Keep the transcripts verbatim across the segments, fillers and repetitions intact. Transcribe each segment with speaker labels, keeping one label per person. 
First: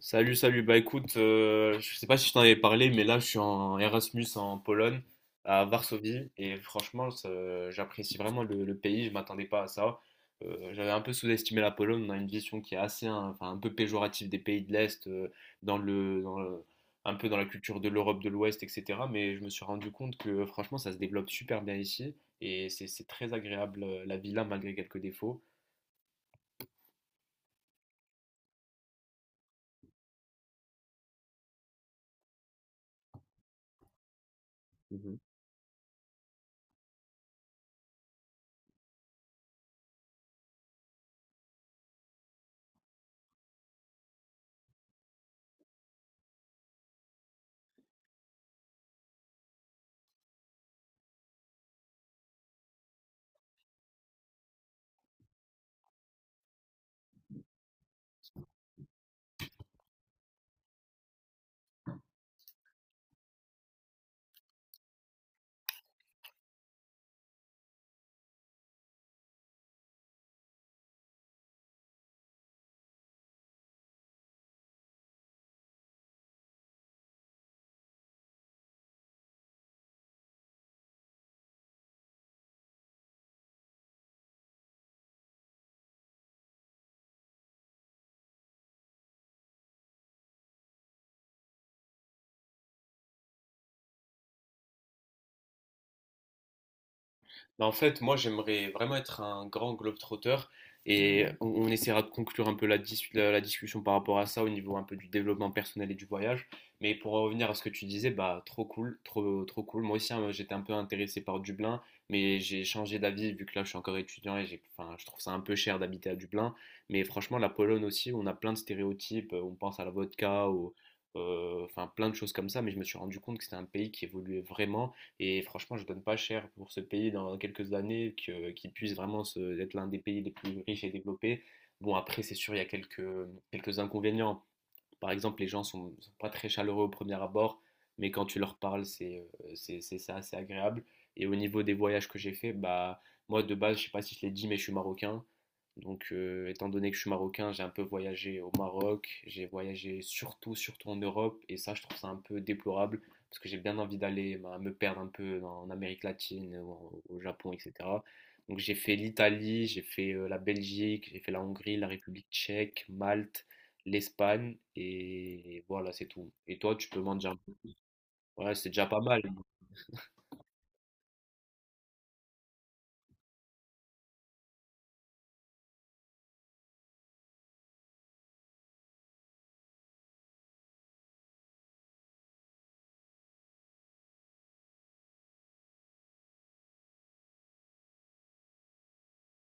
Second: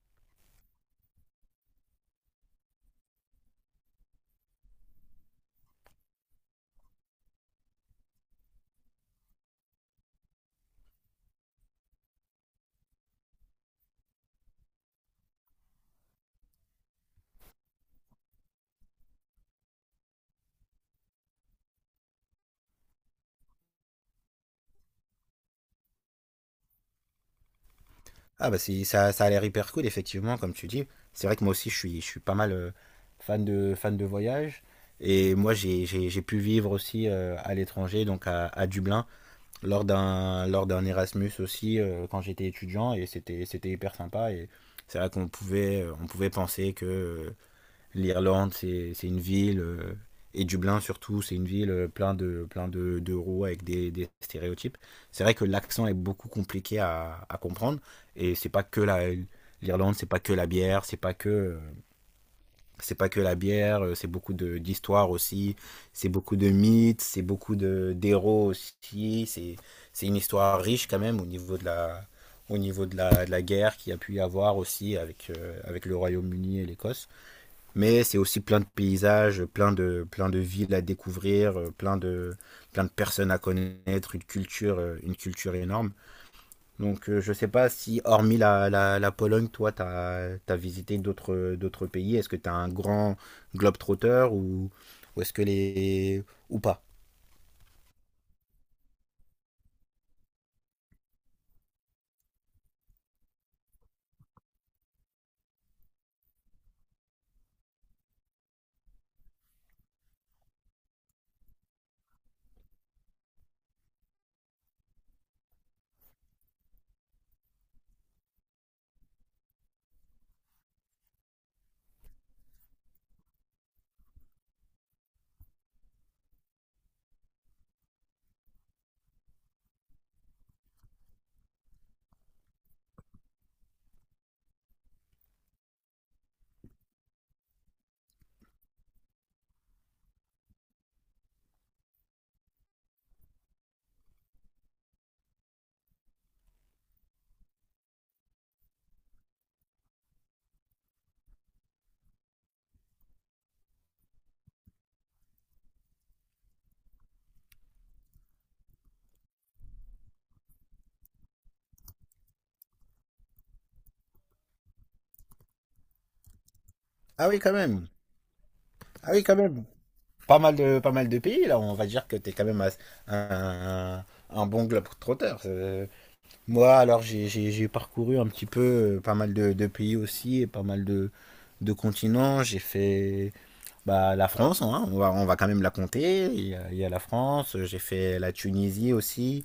Speaker 1: Salut, salut. Bah écoute, euh, je sais pas si je t'en avais parlé, mais là je suis en Erasmus en Pologne, à Varsovie, et franchement, ça- j'apprécie vraiment le, le pays. Je m'attendais pas à ça. Euh, j'avais un peu sous-estimé la Pologne. On a une vision qui est assez, hein, enfin, un peu péjorative des pays de l'Est, euh, dans le, dans le- un peu dans la culture de l'Europe de l'Ouest, et cetera. Mais je me suis rendu compte que franchement, ça se développe super bien ici, et c'est c'est très agréable euh, la vie là, malgré quelques défauts.
Speaker 2: Ah bah c'est ça, ça a l'air hyper cool effectivement comme tu dis. C'est vrai que moi aussi je suis, je suis pas mal euh, fan de, fan de voyage. Et moi j'ai, j'ai, j'ai pu vivre aussi euh, à l'étranger, donc à, à Dublin, lors d'un, lors d'un Erasmus aussi euh, quand j'étais étudiant et c'était, c'était hyper sympa. Et c'est vrai qu'on pouvait, euh, on pouvait penser que euh, l'Irlande, c'est c'est une ville, euh, et Dublin surtout, c'est une ville euh, plein de, plein de, de roues avec des, des stéréotypes. C'est vrai que l'accent est beaucoup compliqué à, à comprendre, et c'est pas que la, l'Irlande, c'est pas que la bière, c'est pas que, euh, c'est pas que la bière, euh, c'est beaucoup de, d'histoire aussi, c'est beaucoup de mythes, c'est beaucoup de, d'héros aussi, c'est, c'est une histoire riche quand même au niveau de la, au niveau de la, de la guerre qu'il y a pu y avoir aussi avec, euh, avec le Royaume-Uni et l'Écosse. Mais c'est aussi plein de paysages, plein de, plein de villes à découvrir, euh, plein de, plein de personnes à connaître, une culture, euh, une culture énorme. Donc euh, je sais pas si, hormis la, la, la Pologne, toi, tu as visité d'autres, d'autres pays. Est-ce que tu as un grand globetrotter ou, ou est-ce que les... ou pas?
Speaker 1: Bah, en fait, moi, j'aimerais vraiment être un grand globetrotter et on, on essaiera de conclure un peu la, dis- la- la discussion par rapport à ça au niveau un peu du développement personnel et du voyage. Mais pour en revenir à ce que tu disais, bah trop cool, trop trop cool. Moi aussi, hein, j'étais un peu intéressé par Dublin, mais j'ai changé d'avis vu que là, je suis encore étudiant et j'ai, enfin, je trouve ça un peu cher d'habiter à Dublin. Mais franchement, la Pologne aussi, on a plein de stéréotypes. On pense à la vodka, au- euh, enfin plein de choses comme ça. Mais je me suis rendu compte que c'était un pays qui évoluait vraiment et franchement, je donne pas cher pour ce pays dans quelques années que, qu'il puisse vraiment se- être l'un des pays les plus riches et développés. Bon, après, c'est sûr, il y a quelques, quelques inconvénients par exemple, les gens ne sont, sont pas très chaleureux au premier abord, mais quand tu leur parles, c'est euh, c'est c'est ça, c'est agréable. Et au niveau des voyages que j'ai fait, bah moi de base, je ne sais pas si je l'ai dit, mais je suis marocain. Donc, euh, étant donné que je suis marocain, j'ai un peu voyagé au Maroc, j'ai voyagé surtout, surtout en Europe, et ça, je trouve ça un peu déplorable, parce que j'ai bien envie d'aller bah, me perdre un peu en, Amérique latine, au, au Japon, et cetera. Donc, j'ai fait l'Italie, j'ai fait euh, la Belgique, j'ai fait la Hongrie, la République tchèque, Malte, l'Espagne et voilà, c'est tout. Et toi, tu peux m'en
Speaker 2: Ah
Speaker 1: dire un
Speaker 2: oui,
Speaker 1: peu.
Speaker 2: quand même.
Speaker 1: Ouais, c'est déjà pas
Speaker 2: Ah
Speaker 1: mal.
Speaker 2: oui, quand même. Pas mal de, pas mal de pays, là. On va dire que tu es quand même un, un, un bon globetrotter. Euh, Moi, alors, j'ai j'ai- j'ai parcouru un petit peu euh, pas mal de, de pays aussi et pas mal de, de continents. J'ai fait bah, la France, hein, on va, on va quand même la compter. Il y a, il y a la France, j'ai fait la Tunisie aussi,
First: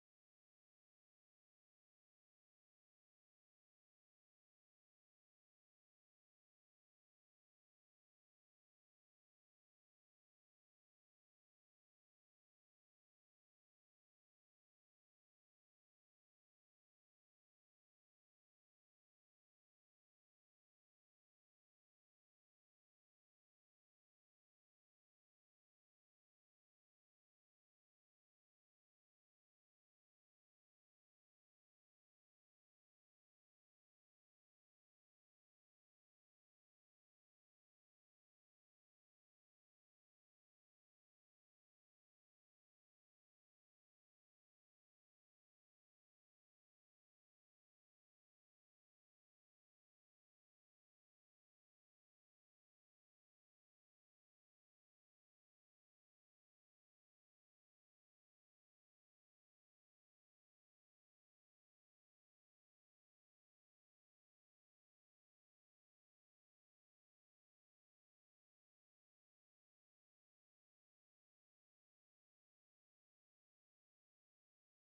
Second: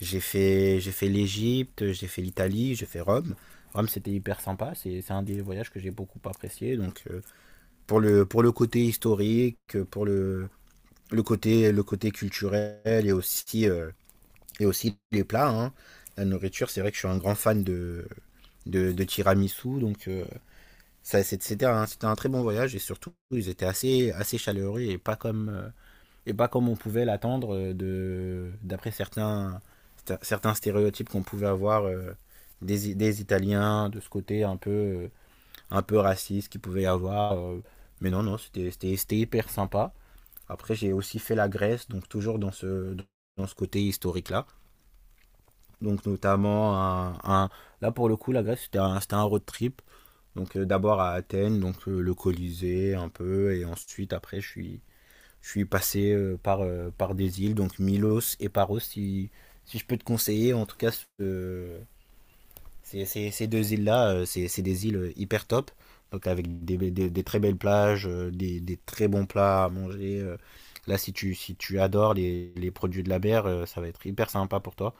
Speaker 2: j'ai fait, j'ai fait l'Égypte, j'ai fait l'Italie, j'ai fait Rome. Rome, c'était hyper sympa. C'est c'est un des voyages que j'ai beaucoup apprécié. Donc, euh, pour le, pour le côté historique, pour le, le côté, le côté culturel et aussi, euh, et aussi les plats, hein. La nourriture, c'est vrai que je suis un grand fan de, de, de tiramisu. Donc, euh, ça, c'est- c'était un, c'était un très bon voyage. Et surtout, ils étaient assez, assez chaleureux et pas comme, euh, et pas comme on pouvait l'attendre euh, de- d'après certains, sta- certains stéréotypes qu'on pouvait avoir euh, des, I- des Italiens, de ce côté un peu, euh, un peu raciste qu'il pouvait y avoir, euh. mais non, non, c'était c'était- c'était hyper sympa. Après, j'ai aussi fait la Grèce, donc toujours dans ce, dans ce côté historique-là. Donc notamment un, un- là pour le coup la Grèce c'était un, c'était un road trip. Donc euh, d'abord à Athènes, donc euh, le Colisée un peu et ensuite après je suis je suis passé euh, par euh, par des îles donc Milos et Paros, si si je peux te conseiller en tout cas ce- euh, ces, ces- ces deux îles là, c'est c'est des îles euh, hyper top. Donc avec des, des- des très belles plages, euh, des, des très bons plats à manger, euh. Là si tu si tu adores les, les produits de la mer, euh, ça va être hyper sympa pour toi.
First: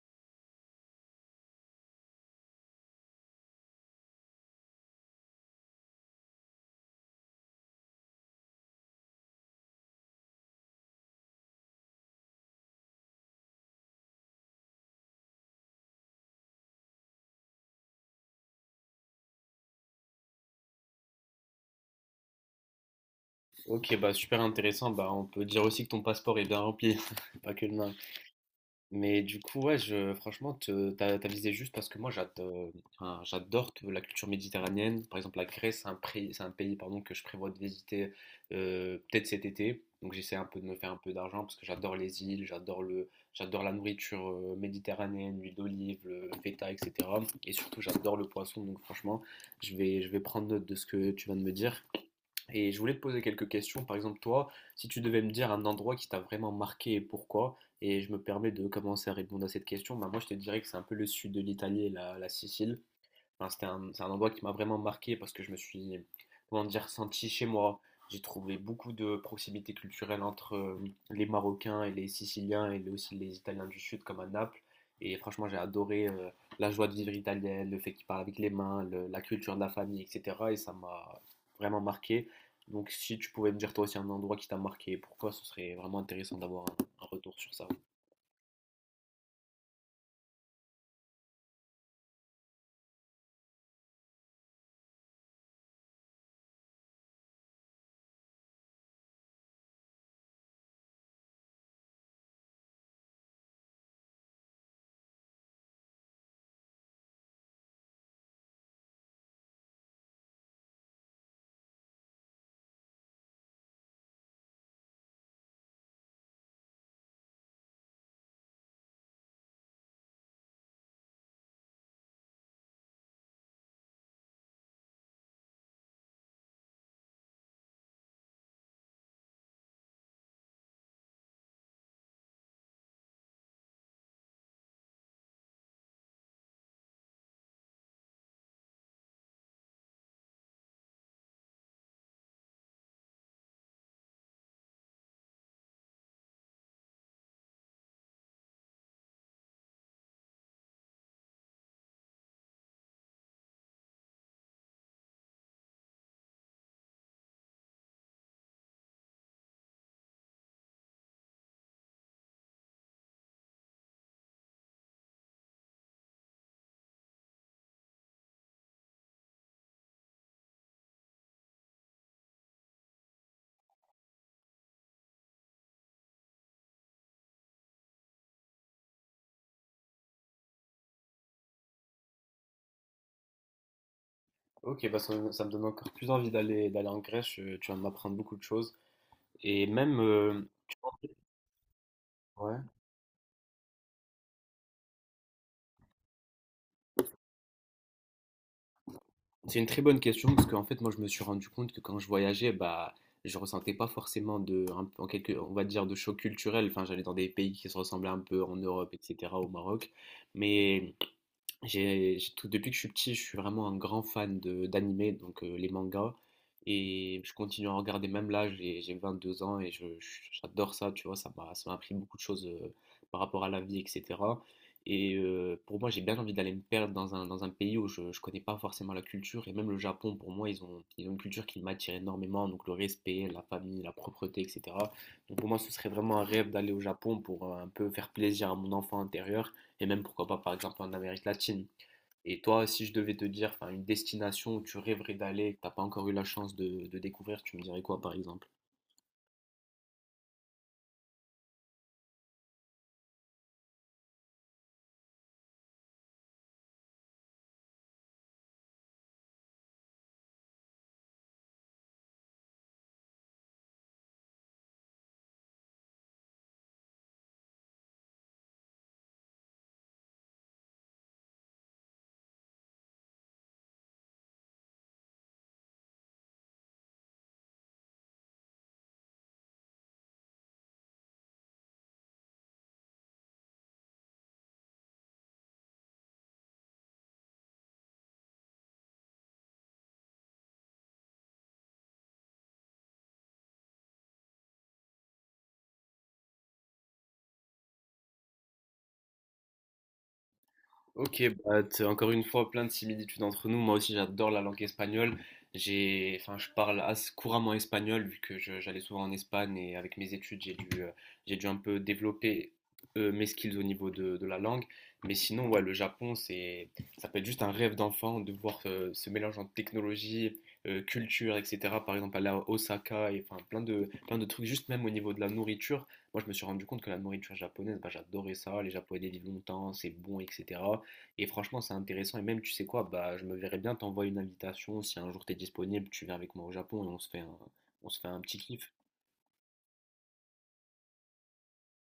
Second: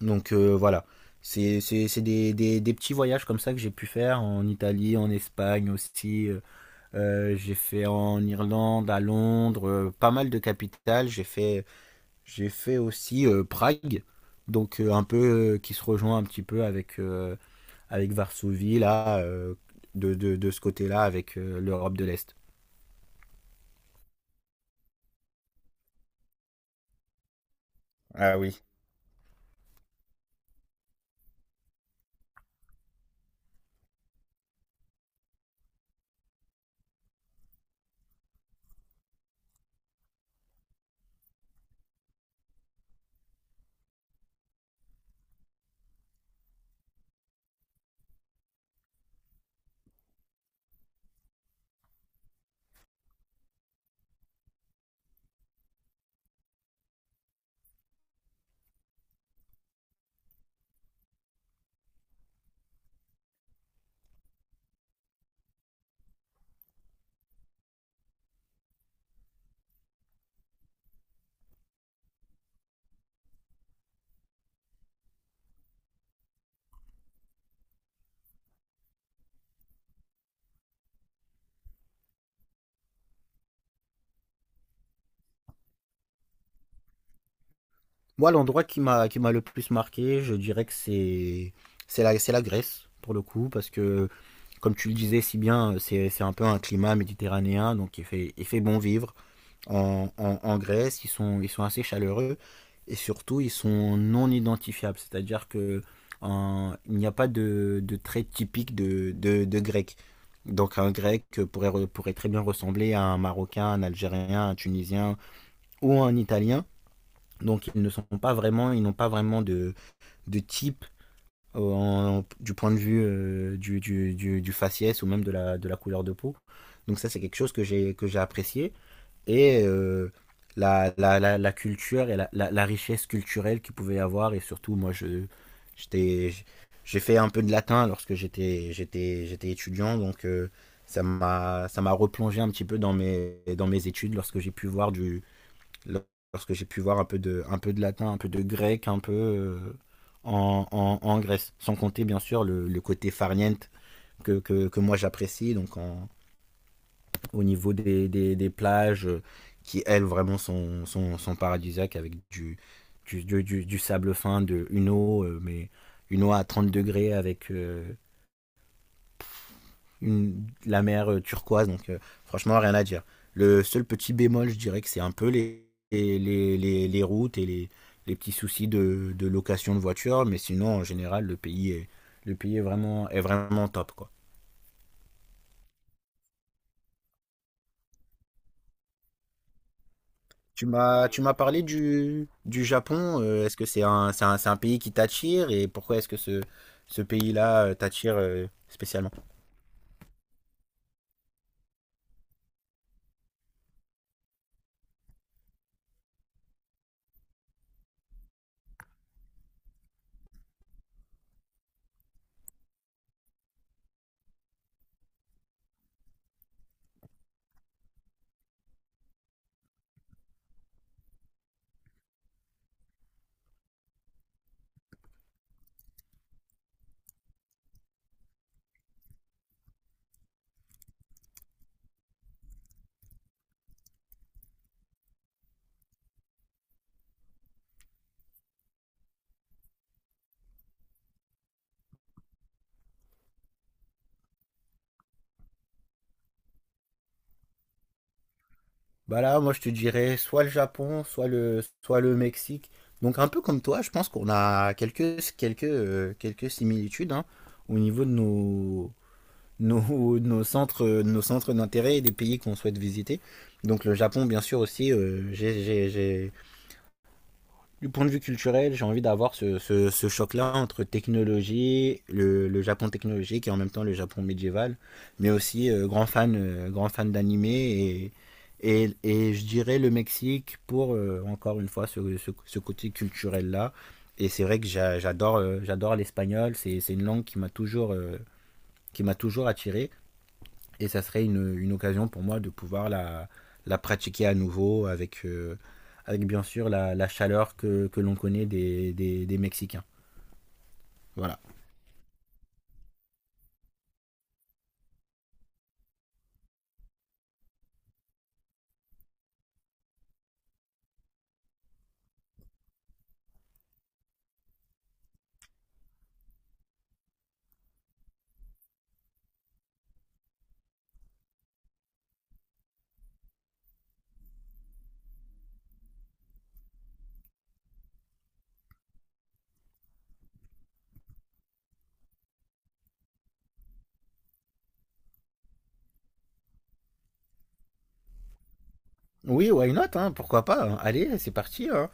Speaker 2: Donc euh, voilà, c'est c'est- c'est des, des- des petits voyages comme ça que j'ai pu faire en Italie, en Espagne aussi. Euh, euh, j'ai fait en Irlande, à Londres, euh, pas mal de capitales. J'ai fait, j'ai fait aussi euh, Prague, donc euh, un peu euh, qui se rejoint un petit peu avec, euh, avec Varsovie, là, euh, de, de, de ce côté-là, avec euh, l'Europe de l'Est.
Speaker 1: Ok, bah super intéressant. Bah, on peut dire aussi que ton passeport est bien rempli, pas que le mien.
Speaker 2: Ah oui.
Speaker 1: Mais du coup, ouais, je, franchement, te- t'as, t'as visé juste parce que moi, j'adore, enfin, j'adore te- la culture méditerranéenne. Par exemple, la Grèce, c'est un, pré- c'est un pays pardon, que je prévois de visiter euh, peut-être cet été. Donc, j'essaie un peu de me faire un peu d'argent parce que j'adore les îles, j'adore le, j'adore la nourriture euh, méditerranéenne, l'huile d'olive, le feta, et cetera. Et surtout, j'adore le poisson. Donc, franchement, je vais, je vais prendre note de ce que tu viens de me dire. Et je voulais te poser quelques questions. Par exemple, toi, si tu devais me dire un endroit qui t'a vraiment marqué et pourquoi, et je me permets de commencer à répondre à cette question, bah moi je te dirais que c'est un peu le sud de l'Italie et la, la Sicile. Enfin, c'était un, c'est un endroit qui m'a vraiment marqué parce que je me suis, comment dire, senti chez moi. J'ai trouvé beaucoup de proximité culturelle entre euh, les Marocains et les Siciliens et aussi les Italiens du Sud comme à Naples. Et franchement, j'ai adoré euh, la joie de vivre italienne, le fait qu'ils parlent avec les mains, le- la culture de la famille, et cetera. Et ça m'a vraiment marqué. Donc si tu pouvais me dire toi aussi un endroit qui t'a marqué, pourquoi ce serait vraiment intéressant d'avoir un, un retour sur ça.
Speaker 2: Moi, l'endroit qui m'a qui m'a le plus marqué, je dirais que c'est c'est la c'est la Grèce pour le coup, parce que comme tu le disais si bien, euh, c'est c'est un peu un climat méditerranéen, donc il fait, il fait bon vivre. En, en, en Grèce, ils sont, ils sont assez chaleureux, et surtout, ils sont non identifiables, c'est-à-dire que en- il n'y a pas de, de trait typique de, de, de grec. Donc un grec pourrait, re- pourrait très bien ressembler à un Marocain, un Algérien, un Tunisien ou un Italien. Donc ils ne sont pas vraiment, ils n'ont pas vraiment de, de type au- en- du point de vue euh, du, du, du, du faciès ou même de la, de la couleur de peau. Donc ça, c'est quelque chose que j'ai que j'ai apprécié. Et euh, la, la, la, la culture et la, la, la richesse culturelle qu'il pouvait y avoir. Et surtout, moi, je, j'étais, j'ai fait un peu de latin lorsque j'étais, j'étais, j'étais étudiant. Donc euh, ça m'a, ça m'a replongé un petit peu dans mes, dans mes études lorsque j'ai pu voir du, lorsque j'ai pu voir un peu, de, un peu de latin, un peu de grec, un peu euh, en, en, en Grèce. Sans compter, bien sûr, le, le côté farniente que, que, que moi j'apprécie, donc en, au niveau des, des, des, plages euh, qui, elles, vraiment sont, sont, sont paradisiaques avec du, du, du, du, du sable fin, de, une eau, euh, mais une eau à trente degrés avec euh, une, la mer euh, turquoise, donc euh, franchement, rien à dire. Le seul petit bémol, je dirais que c'est un peu les, les, les, les routes et les, les petits soucis de, de location de voiture, mais sinon, en général, le pays est, le pays est, vraiment, est vraiment top, quoi.
Speaker 1: Ok, bah ça, ça me donne encore plus envie d'aller d'aller en Grèce. euh, Tu vas m'apprendre beaucoup de choses. Et même, heu,
Speaker 2: Tu m'as, tu m'as parlé du,
Speaker 1: ouais,
Speaker 2: du Japon. euh, est-ce que c'est un, c'est un, c'est un pays qui t'attire, et pourquoi est-ce que ce, ce pays-là euh, t'attire euh, spécialement?
Speaker 1: c'est une très bonne question parce qu'en fait, moi, je me suis rendu compte que quand je voyageais, bah, je ressentais pas forcément de un en quelque on va dire de choc culturel. Enfin, j'allais dans des pays qui se ressemblaient un peu en Europe et cetera, au Maroc. Mais J'ai j'ai tout depuis que je suis petit, je suis vraiment un grand fan de d'animé, donc euh, les mangas. Et je continue à en regarder même là, j'ai j'ai vingt-deux ans et je, je- j'adore ça, tu vois, ça m'a ça m'a appris beaucoup de choses euh, par rapport à la vie, et cetera. Et euh, pour moi, j'ai bien envie d'aller me perdre dans un, dans un pays où je ne connais pas forcément la culture. Et même le Japon, pour moi, ils ont, ils ont une culture qui m'attire énormément, donc le respect, la famille, la propreté, et cetera. Donc pour moi, ce serait vraiment un rêve d'aller au Japon pour euh, un peu faire plaisir à mon enfant intérieur et même pourquoi pas par exemple en Amérique latine. Et toi, si je devais te dire enfin, une destination où tu rêverais d'aller, que t'as pas encore eu la chance de, de découvrir, tu me dirais quoi par exemple?
Speaker 2: Bah là, moi, je te dirais soit le Japon, soit le, soit le Mexique. Donc, un peu comme toi, je pense qu'on a quelques, quelques, euh, quelques similitudes, hein, au niveau de nos, nos, nos centres, nos centres d'intérêt et des pays qu'on souhaite visiter. Donc, le Japon, bien sûr, aussi, euh, j'ai, j'ai, j'ai- du point de vue culturel, j'ai envie d'avoir ce, ce, ce choc-là entre technologie, le, le Japon technologique, et en même temps le Japon médiéval, mais aussi euh, grand fan, euh, grand fan d'anime, et, et, et je dirais le Mexique pour euh, encore une fois ce, ce, ce côté culturel-là. Et c'est vrai que j'a- j'adore, euh, j'adore l'espagnol, c'est, c'est une langue qui m'a toujours, euh, qui m'a toujours attiré. Et ça serait une, une occasion pour moi de pouvoir la, la pratiquer à nouveau avec, euh, avec bien sûr la, la chaleur que, que l'on connaît des, des, des Mexicains.
Speaker 1: Ok,
Speaker 2: Voilà.
Speaker 1: bah, t'as encore une fois plein de similitudes entre nous. Moi aussi, j'adore la langue espagnole. J'ai, enfin, je parle assez couramment espagnol vu que je- j'allais souvent en Espagne et avec mes études, j'ai dû, euh, j'ai dû un peu développer euh, mes skills au niveau de, de la langue. Mais sinon, ouais, le Japon, c'est, ça peut être juste un rêve d'enfant de voir euh, ce mélange entre technologie, euh, culture, et cetera. Par exemple, aller à Osaka et enfin plein de, plein de trucs, juste même au niveau de la nourriture. Moi, je me suis rendu compte que la nourriture japonaise, bah, j'adorais ça. Les Japonais vivent longtemps, c'est bon, et cetera. Et franchement, c'est intéressant. Et même, tu sais quoi, bah, je me verrais bien t'envoyer une invitation. Si un jour t'es disponible, tu viens avec moi au Japon et on se fait un, on se fait un petit kiff.
Speaker 2: Oui, why not, hein, pourquoi pas, hein. Allez, c'est parti, hein.